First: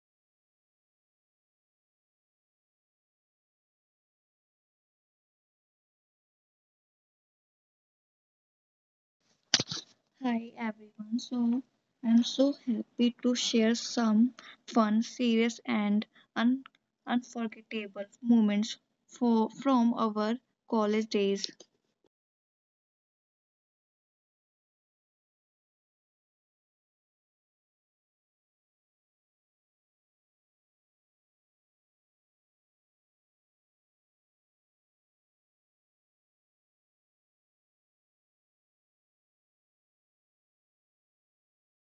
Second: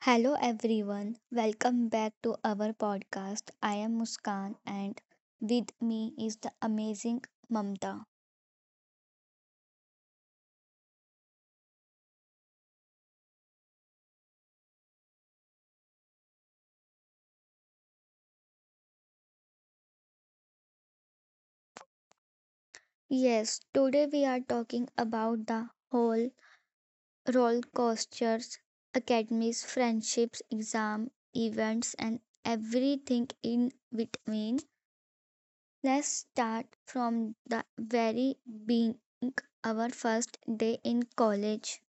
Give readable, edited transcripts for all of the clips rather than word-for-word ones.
Hello everyone, welcome back to our podcast. I am Muskan and with me is the amazing Mamta. Hi everyone. So I'm so happy to share some fun, serious, and un- unforgettable moments for from our college days. Yes, today we are talking about the whole roller coasters, academies, friendships, exam, events, and everything in between. Let's start from the very being our first day in college.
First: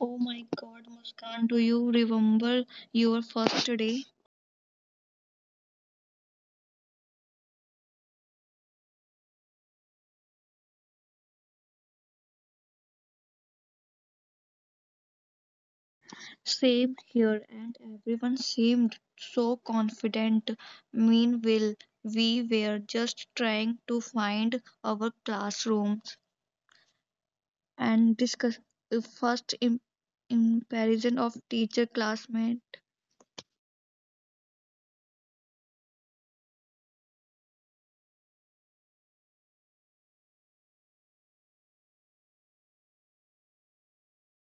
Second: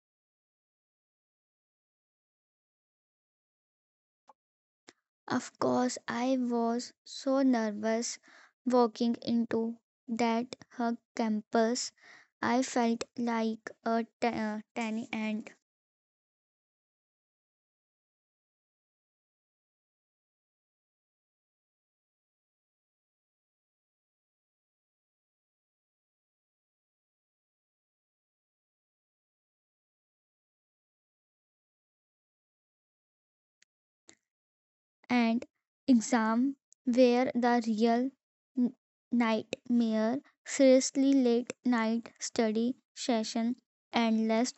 Oh my God, Muskan, do you remember your first day? Of course, I was so nervous walking into that her campus. I felt like a tiny ant. Same here, and everyone seemed so confident. Meanwhile, we were just trying to find our classroom. And discuss the comparison of teacher classmate. And exam where the real n- nightmare, seriously late night study session, endless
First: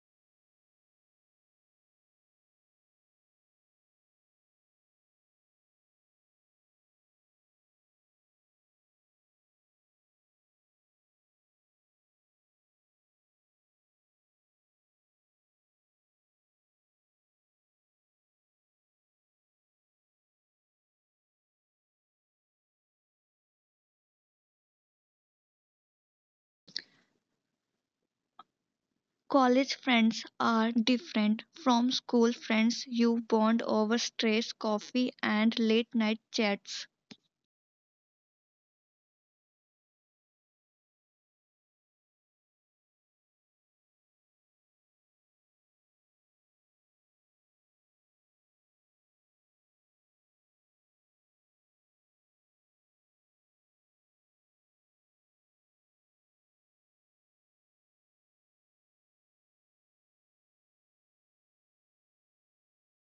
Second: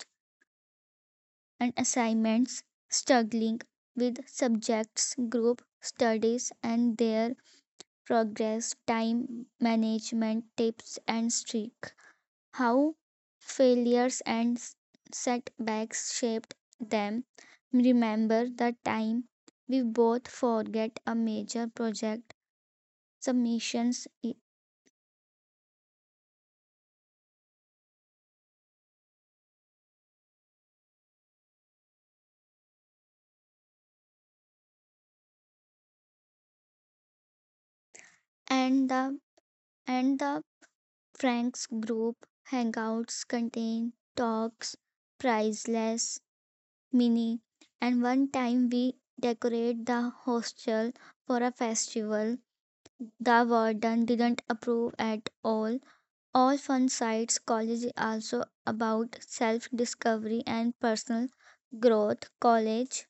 and assignments, struggling with subjects, group studies, and their progress, time management tips and streak, how failures and setbacks shaped them. Remember the time we both forget a major project submissions College friends are different from school friends. You bond over stress, coffee, and late night chats. and the Frank's group hangouts contain talks, priceless, mini, and one time we decorate the hostel for a festival. The warden didn't approve at all. All fun sites college is also about self discovery and personal growth. College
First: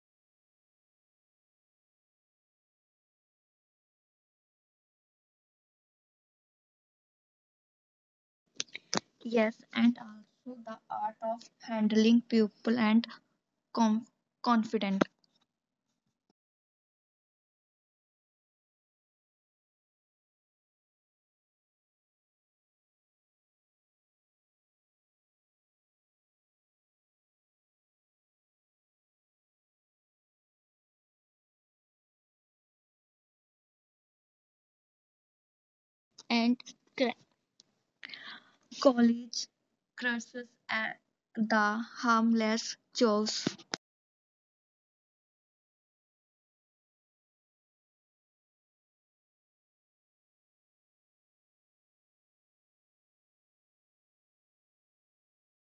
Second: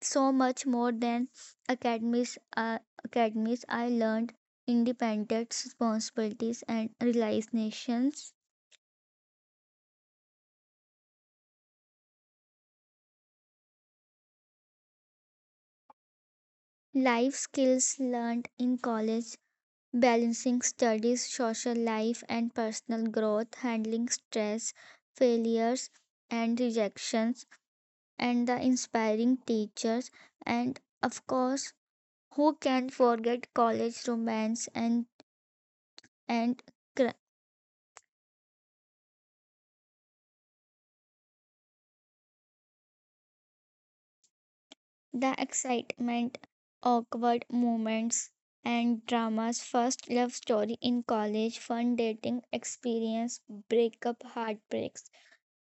so much more than academies uh, academies I learned independence, responsibilities and realizations. Yes, and also the art of handling people and com- confident. Life skills learned in college balancing studies, social life and personal growth, handling stress, failures and rejections and the inspiring teachers and of course who can forget college romance and And and cr- cl- college crushes and the harmless jokes. the excitement awkward moments and dramas first love story in college fun dating experience breakup heartbreaks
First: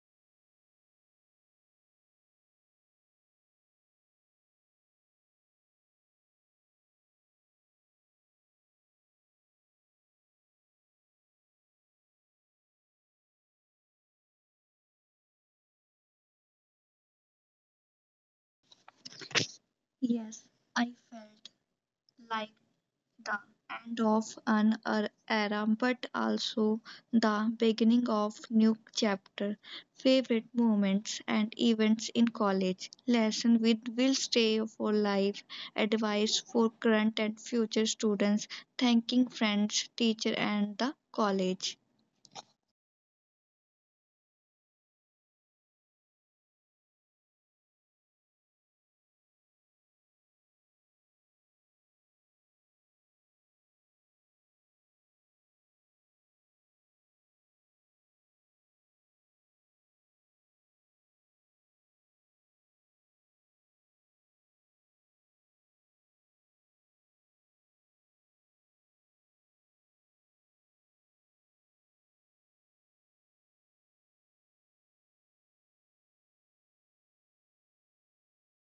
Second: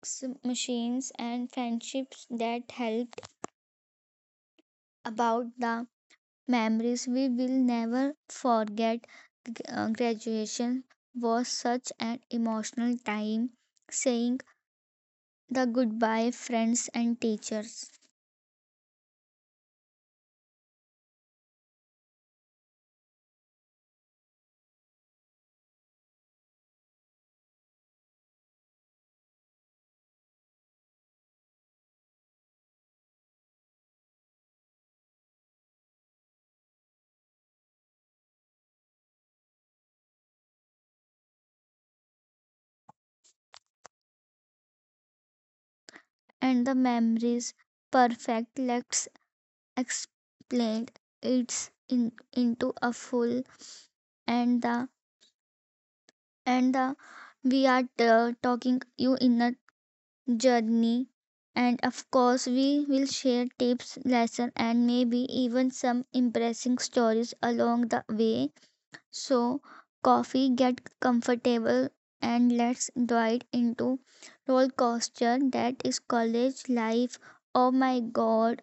machines and friendships that helped about the memories we will never forget. Graduation was such an emotional time, saying the goodbye friends and teachers, Yes, I felt like the end of an era but also the beginning of new chapter favorite moments and events in college lesson with will stay for life advice for current and future students thanking friends teacher and the college. and the memories perfect. Let's explain it's in, into a full and the and the we are talking you in a journey and of course we will share tips lesson and maybe even some impressive stories along the way. So coffee get comfortable and let's dive into roller coaster that is college life. Oh my god,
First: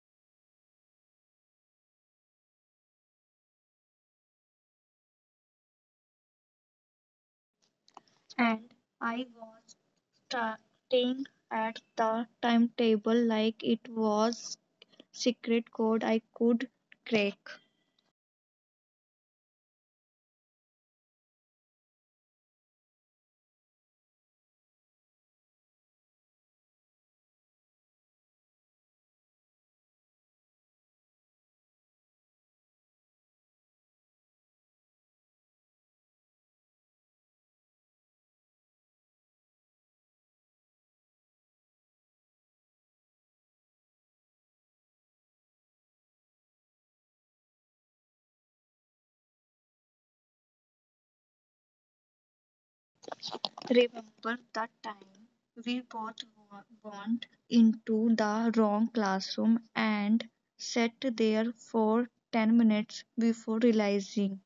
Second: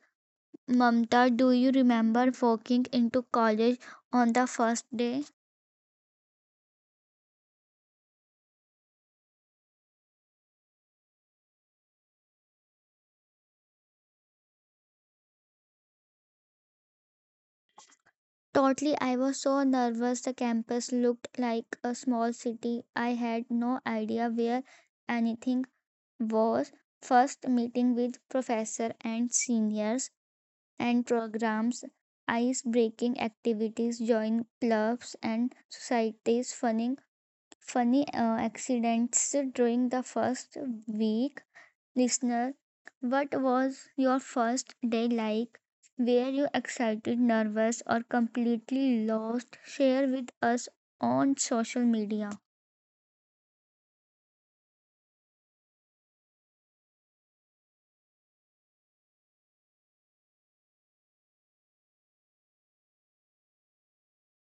Mamta, do you remember walking into college on the first day? And I was starting at the timetable like it was secret code I could crack. Totally, I was so nervous. The campus looked like a small city. I had no idea where anything was. First meeting with professor and seniors and programs, ice breaking activities, join clubs and societies, funny, funny accidents during the first week. Listener, what was your first day like? Were you excited, nervous, or completely lost? Share with us on social media. Remember that time we both went into the wrong classroom and sat there for 10 minutes before realizing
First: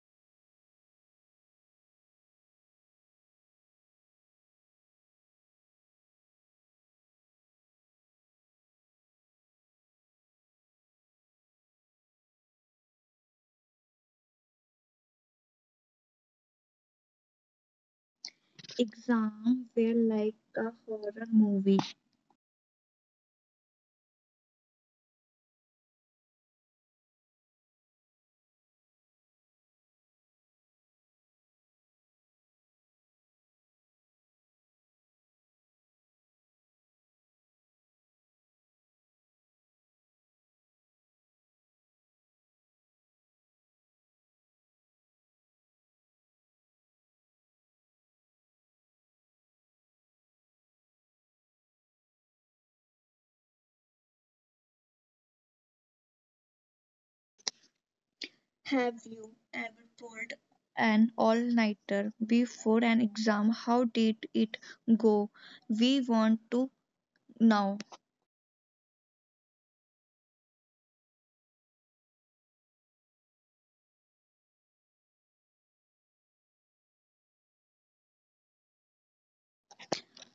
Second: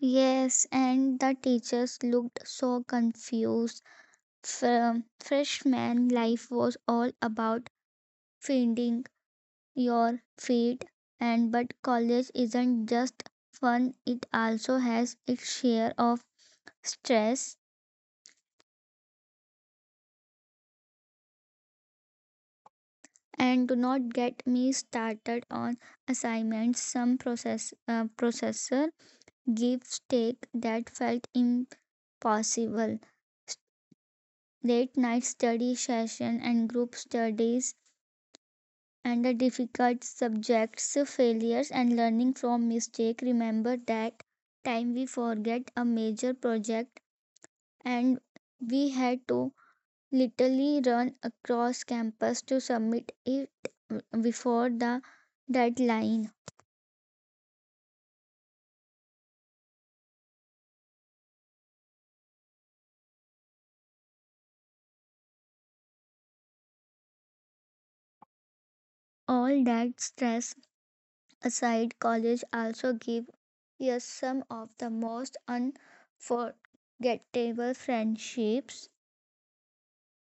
Yes, and the teachers looked so confused. Fr- Freshman life was all about finding your feet, and but college isn't just fun, it also has its share of stress. exam were like a horror movie. And do not get me started on assignments. Processor gives take that felt impossible. Late night study session and group studies and the difficult subjects, failures and learning from mistake. Remember that time we forget a major project and we had to literally run across campus to submit it before the deadline. Have you ever pulled an all nighter before an exam? How did it go? We want to know. All that stress aside, college also gave us some of the most unforgettable friendships.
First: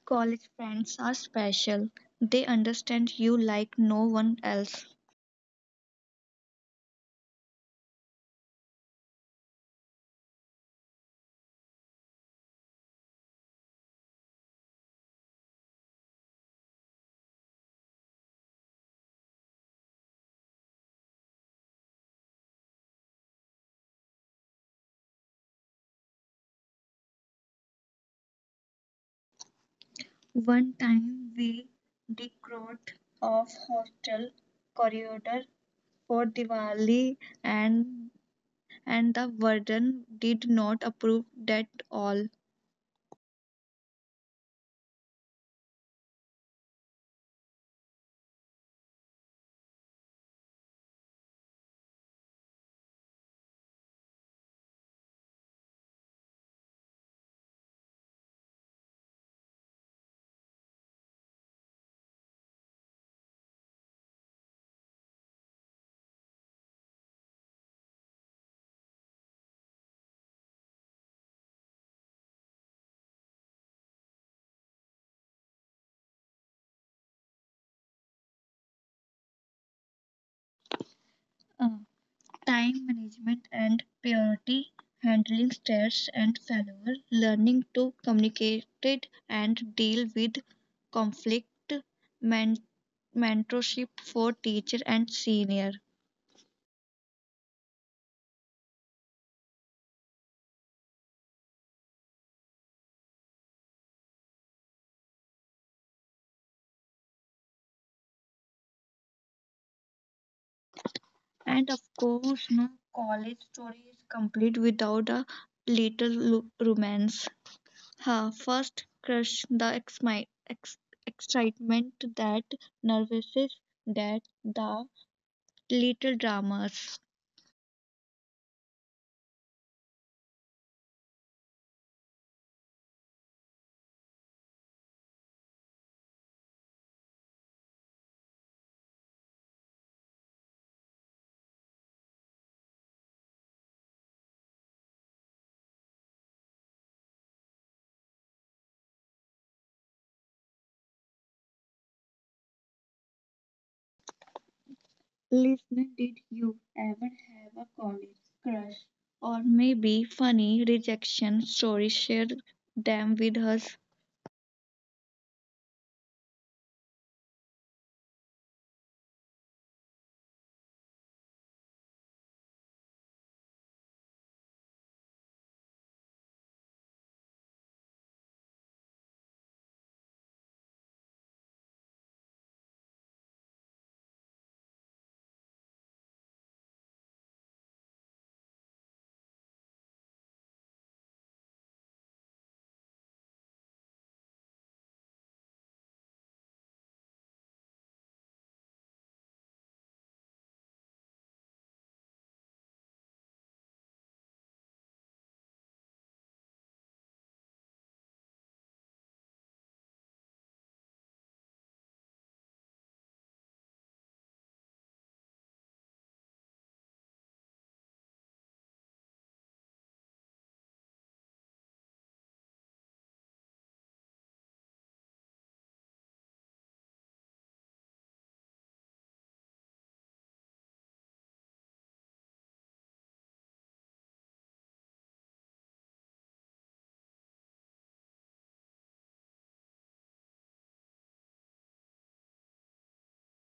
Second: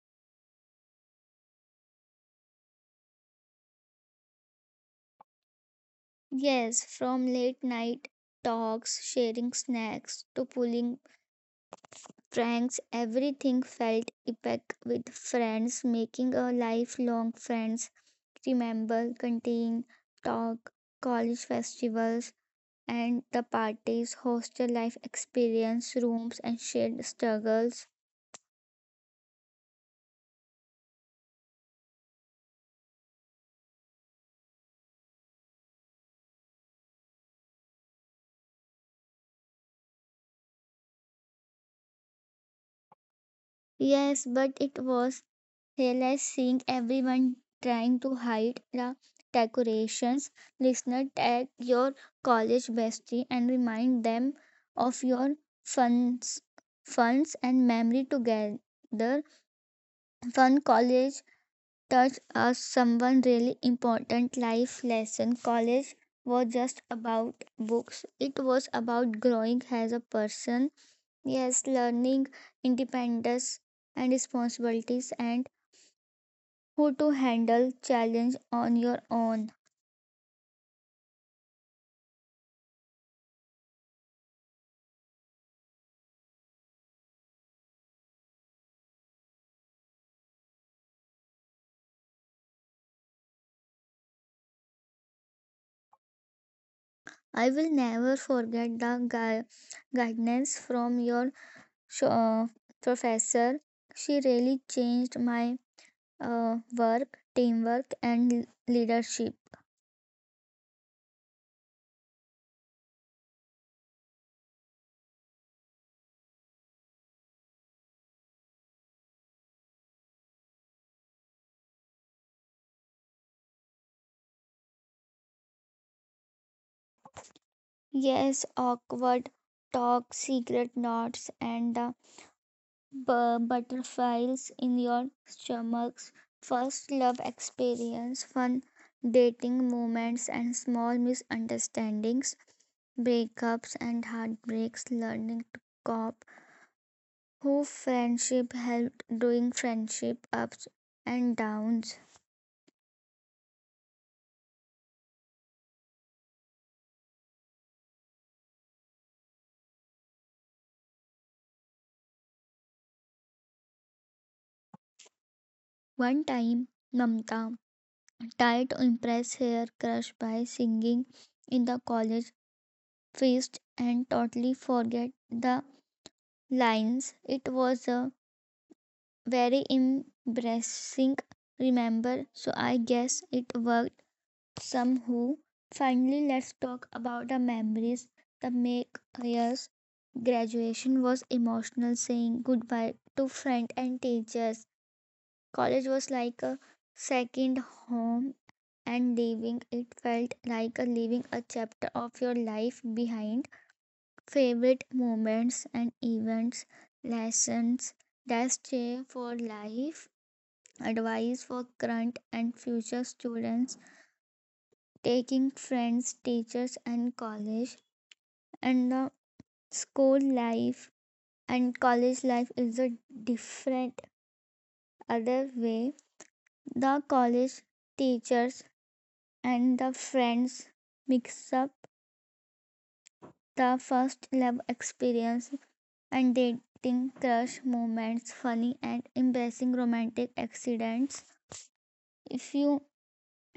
College friends are special, they understand you like no one else. Yes, from late night talks, sharing snacks, to pulling pranks, everything felt epic with friends, making a lifelong friends. Remember canteen talk, college festivals, and the parties, hostel life experience, rooms, and shared struggles. One time we decked off hostel corridor for Diwali and the warden did not approve that all. Yes, but it was hilarious seeing everyone trying to hide the decorations. Listener, tag your college bestie and remind them of your funs, funs and memory together. Fun college taught us someone really important life lesson. College was just about books. It was about growing as a person. Yes, learning independence and responsibilities and how to handle challenge on your own. Uh, Time management and priority handling stress and failure, learning to communicate it and deal with conflict, men- mentorship for teacher and senior. I will never forget the guidance from your sh- uh, professor. She really changed my work, teamwork, and leadership. And of course, no college story is complete without a little romance. Huh, first crush, the excitement, that nervousness, that the little dramas. Yes, awkward talk, secret notes, and the butterflies in your stomachs, first love experience, fun dating moments, and small misunderstandings, breakups and heartbreaks, learning to cope, who friendship helped doing friendship ups and downs. Listener, did you ever have a college crush? Or maybe funny rejection story? Share them with us. One time, Mamta tried to impress her crush by singing in the college feast and totally forget the lines. It was a very embarrassing, remember? So I guess it worked somehow. Finally, let's talk about the memories that make years. Graduation was emotional, saying goodbye to friends and teachers. College was like a second home, and leaving it felt like a leaving a chapter of your life behind. Favorite moments and events, lessons that stay for life, advice for current and future students, taking friends teachers and college and the school life and college life is a different other way, the college teachers and the friends mix up the first love experience and dating crush moments, funny and embarrassing romantic accidents. If you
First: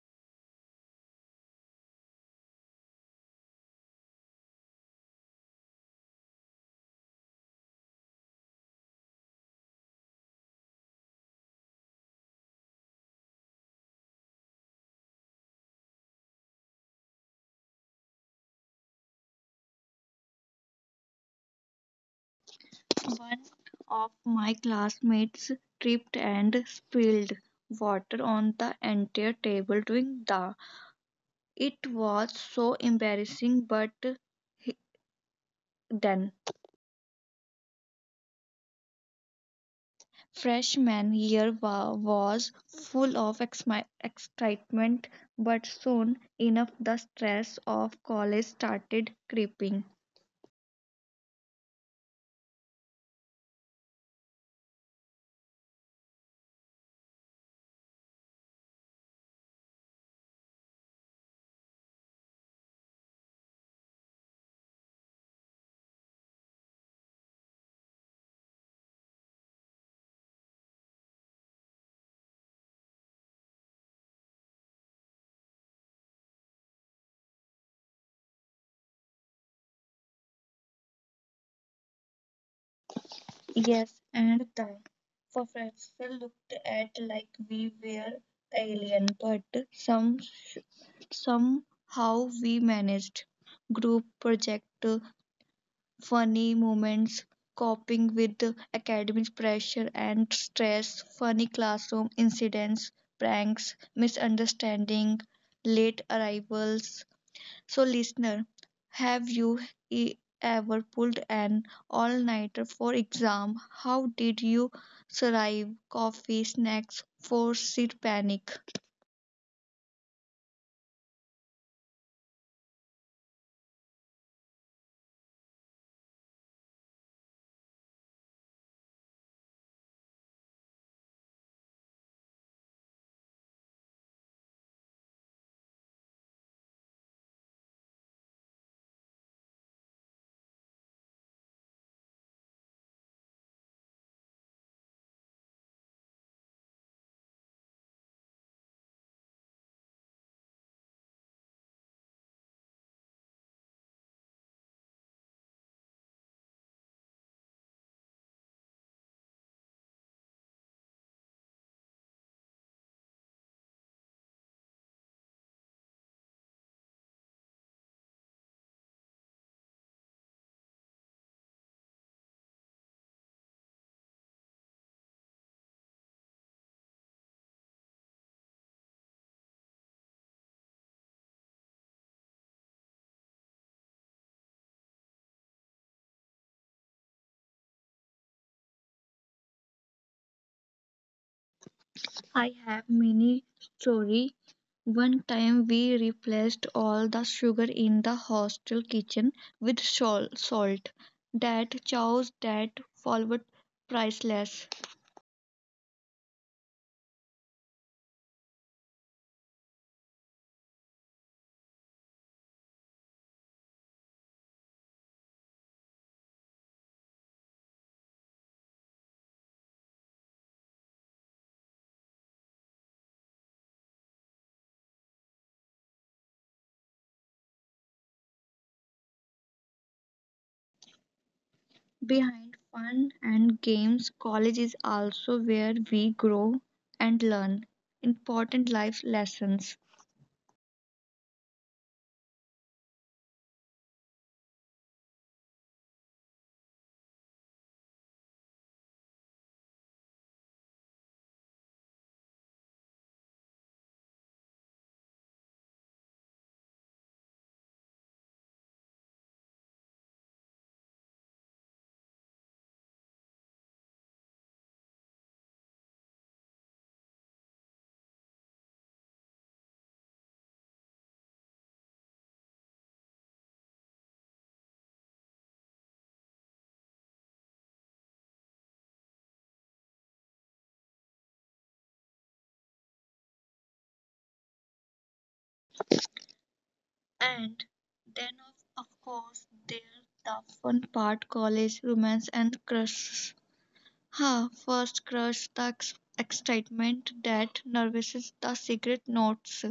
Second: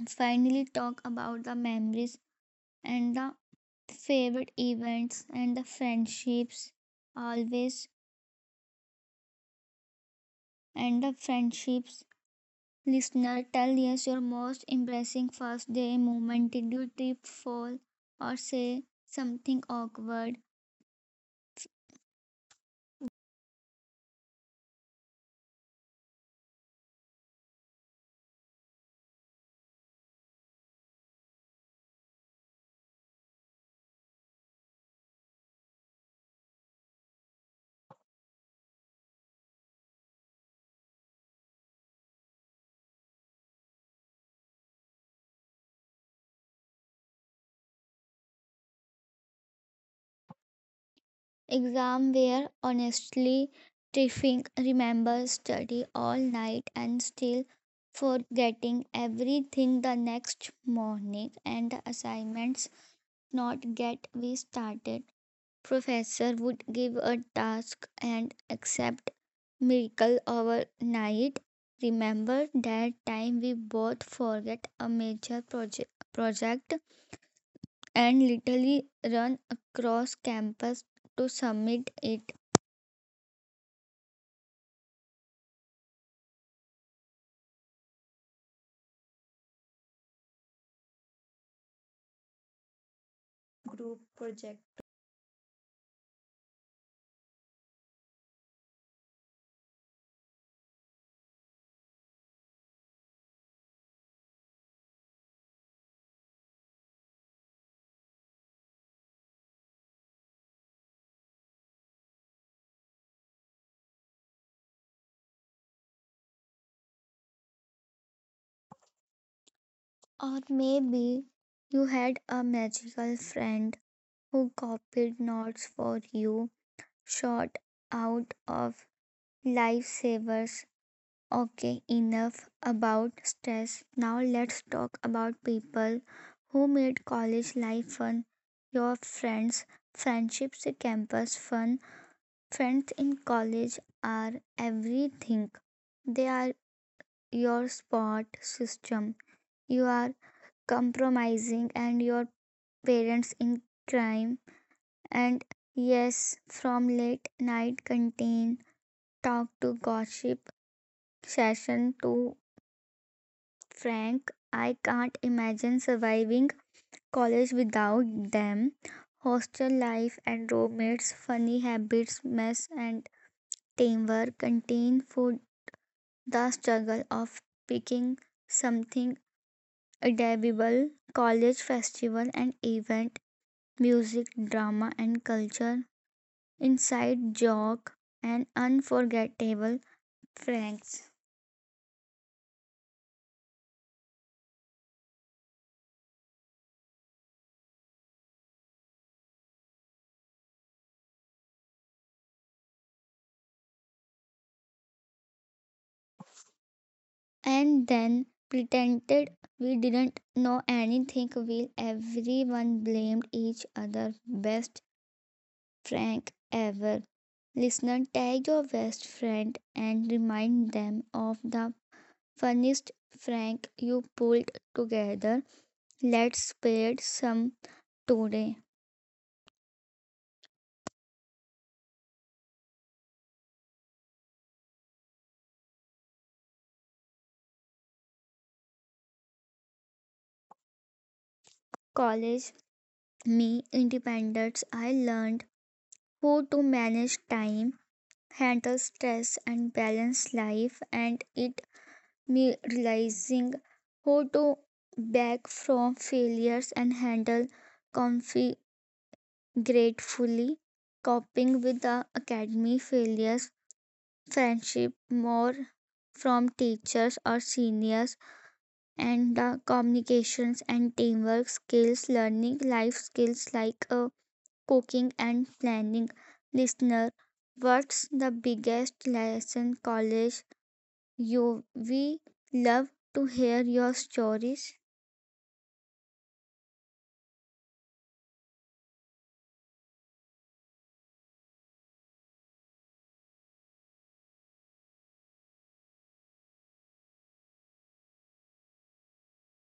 finally talk about the memories and the favorite events and the friendships always and the friendships. Listener, tell us your most embarrassing first day moment. Did you trip fall or say something awkward? One of my classmates tripped and spilled water on the entire table during the. It was so embarrassing, but he- then freshman year was full of excitement, but soon enough the stress of college started creeping. Exam where honestly tripping remember study all night and still forgetting everything the next morning, and the assignments not get we started, professor would give a task and accept miracle overnight. Remember that time we both forget a major project and literally run across campus to submit it. Yes, and the professor looked at like we were alien, but some somehow we managed. Group Group project. project, funny moments, coping with academic pressure and stress, funny classroom incidents, pranks, misunderstanding, late arrivals. So, listener, have you e- ever pulled an all-nighter for exam? How did you survive? Coffee, snacks, forced panic. Or maybe you had a magical friend who copied notes for you, short out of lifesavers. Okay, enough about stress. Now let's talk about people who made college life fun. Your friends, friendships, campus fun. Friends in college are everything. They are your support system. You are compromising and your parents in crime. And yes, from late night canteen talk to gossip session to Frank, I can't imagine surviving college without them. Hostel life and roommates, funny habits, mess and teamwork, canteen food, the struggle of picking something edible, college festival and event, music, drama and culture, inside joke, and unforgettable Franks. I have many story. One time we replaced all the sugar in the hostel kitchen with salt. That chows that forward priceless. And then pretended we didn't know anything while everyone blamed each other. Best prank ever. Listener, tag your best friend and remind them of the funniest prank you pulled together. Let's pair some today. Behind fun and games, college is also where we grow and learn important life lessons. College, me, independence. I learned how to manage time, handle stress, and balance life, and it me realizing how to back from failures and handle conflict gratefully, coping with the academy failures, friendship more from teachers or seniors, and the communications and teamwork skills, learning life skills like cooking and planning. Listener, what's the biggest lesson college you, we love to hear your stories, And then, of, of course, there's the fun part college romance and crushes. Huh, first crush, the excitement that nourishes the secret notes.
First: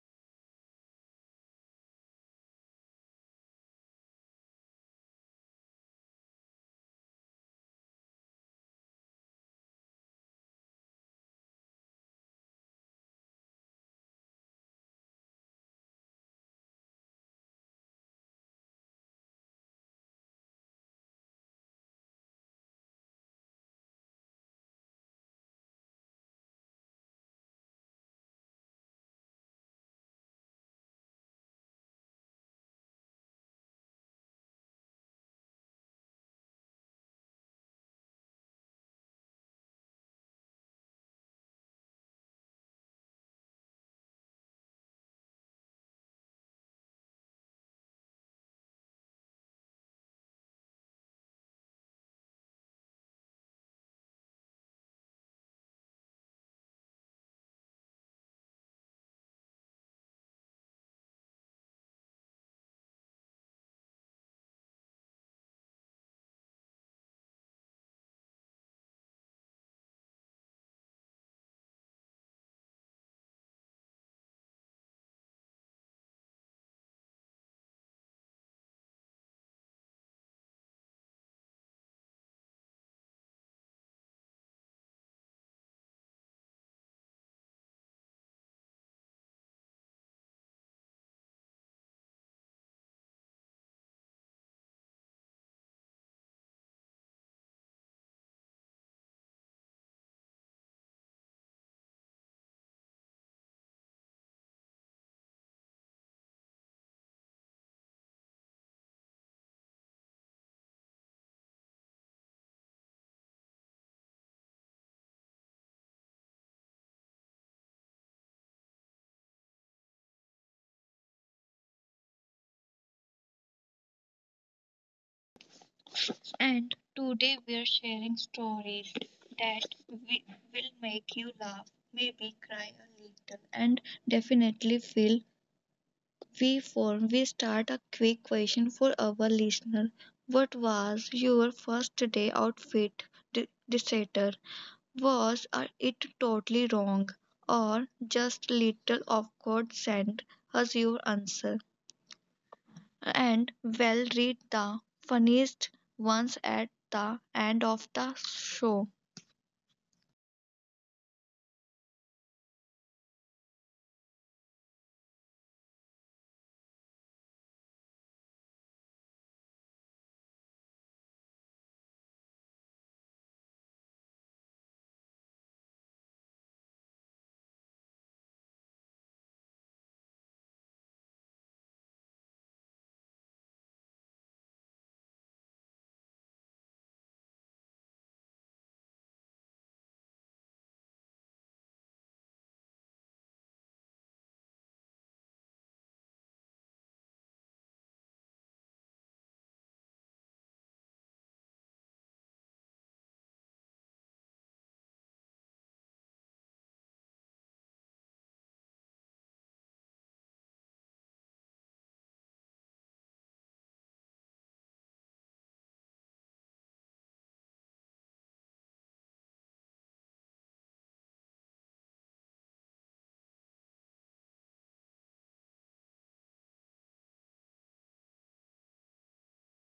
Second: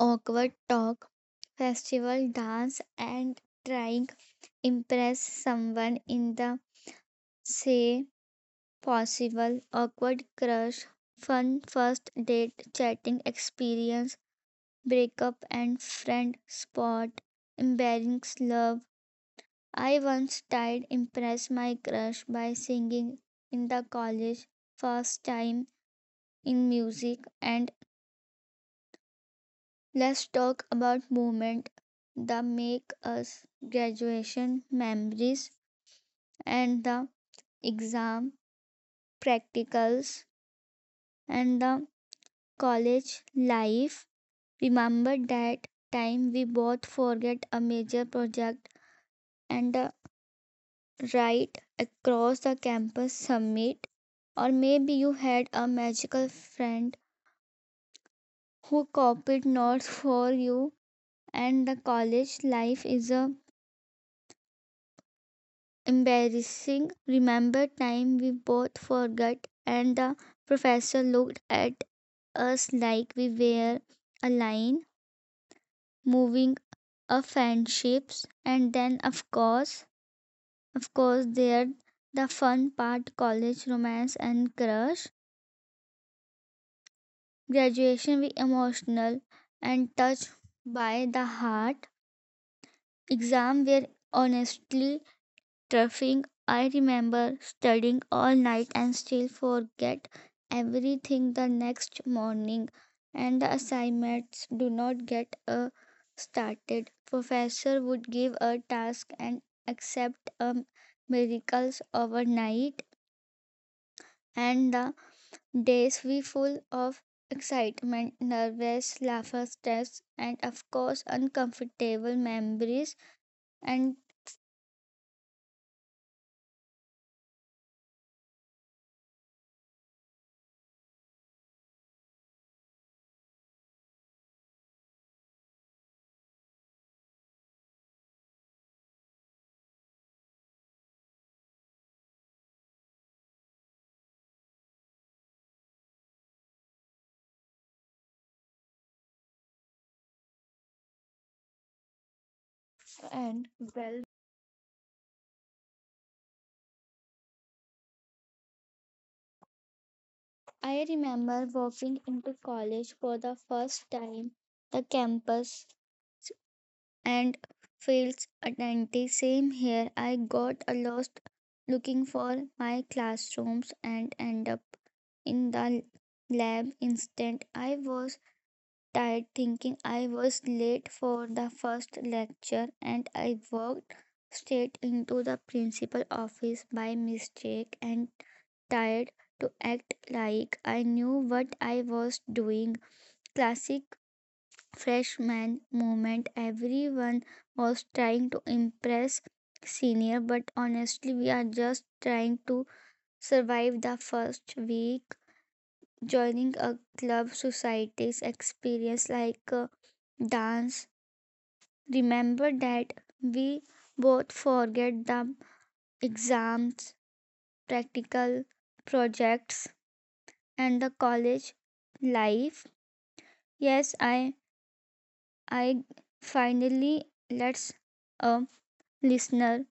awkward talk, festival dance, and trying impress someone in the say possible awkward crush, fun first date, chatting experience, breakup and friend spot, embarrassing love. I once tried impress my crush by singing in the college first time in music and let's talk about movement that make us graduation memories and the exam practicals and the college life. Remember that time we both forget a major project and a ride across the campus summit, or maybe you had a magical friend who copied notes for you and the college life is a embarrassing. Remember time we both forgot and the professor looked at us like we were a line moving a friendships, and then of course there the fun part college romance and crush graduation we emotional and touched by the heart. Exam were honestly surfing, I remember studying all night and still forget everything the next morning, and the assignments do not get started. Professor would give a task and accept miracles overnight, and the days were full of excitement, nervous laughter, stress, and of course uncomfortable memories and And today we're sharing stories that will make you laugh, maybe cry a little. And definitely feel we form we start a quick question for our listener, what was your first day outfit de- decider, was it totally wrong or just little awkward, send us your answer and and well we'll read the funniest ones at the end of the show. I remember walking into college for the first time. The campus and fields identity same here. I got a lost looking for my classrooms and end up in the lab instant. I was tired thinking I was late for the first lecture and I walked straight into the principal office by mistake and tired to act like I knew what I was doing. Classic freshman moment. Everyone was trying to impress senior, but honestly, we are just trying to survive the first week. Joining a club society's experience like a dance. Remember that we both forget the exams, practical projects, and the college life. Yes, I finally let's a listener.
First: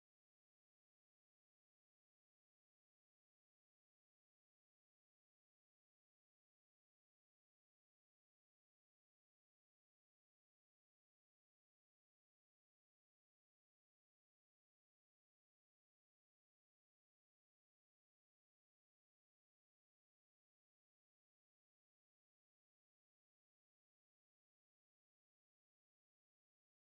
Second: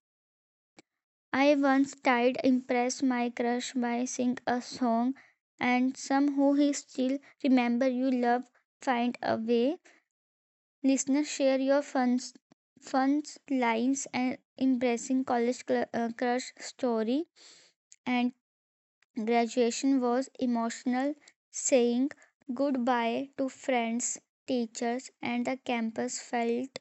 I once tried impress my crush by sing a song and some who he still remember you love find a way. Listener share your fun lines and embracing college crush story and graduation was emotional saying goodbye to friends teachers and the campus felt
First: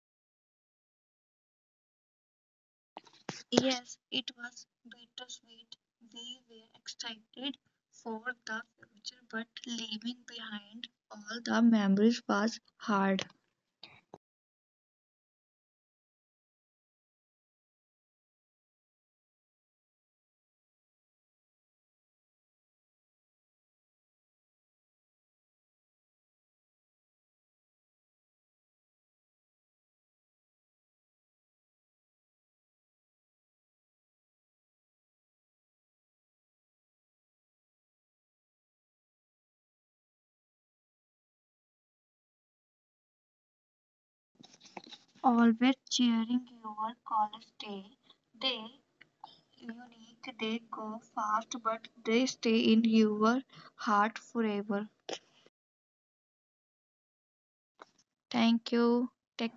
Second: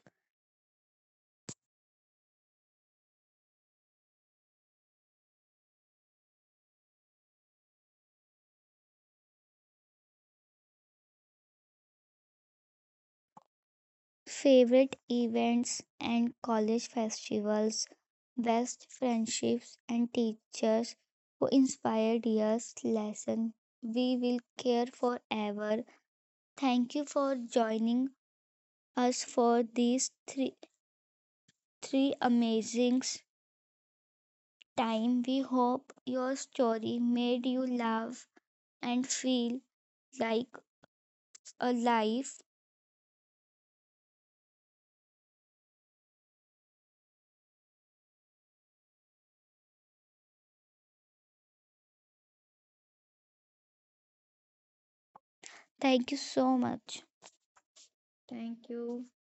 Yes, it was bittersweet. We were excited for the future, but leaving behind all the memories was hard. favorite events and college festivals, best friendships and teachers who inspired us lesson we will care forever. Thank you for joining us for these three amazing time. We hope your story made you laugh and feel like a life. Always cheering your college day. They unique, they go fast, but they stay in your heart forever. Thank you so much. Thank Thank you. you. Take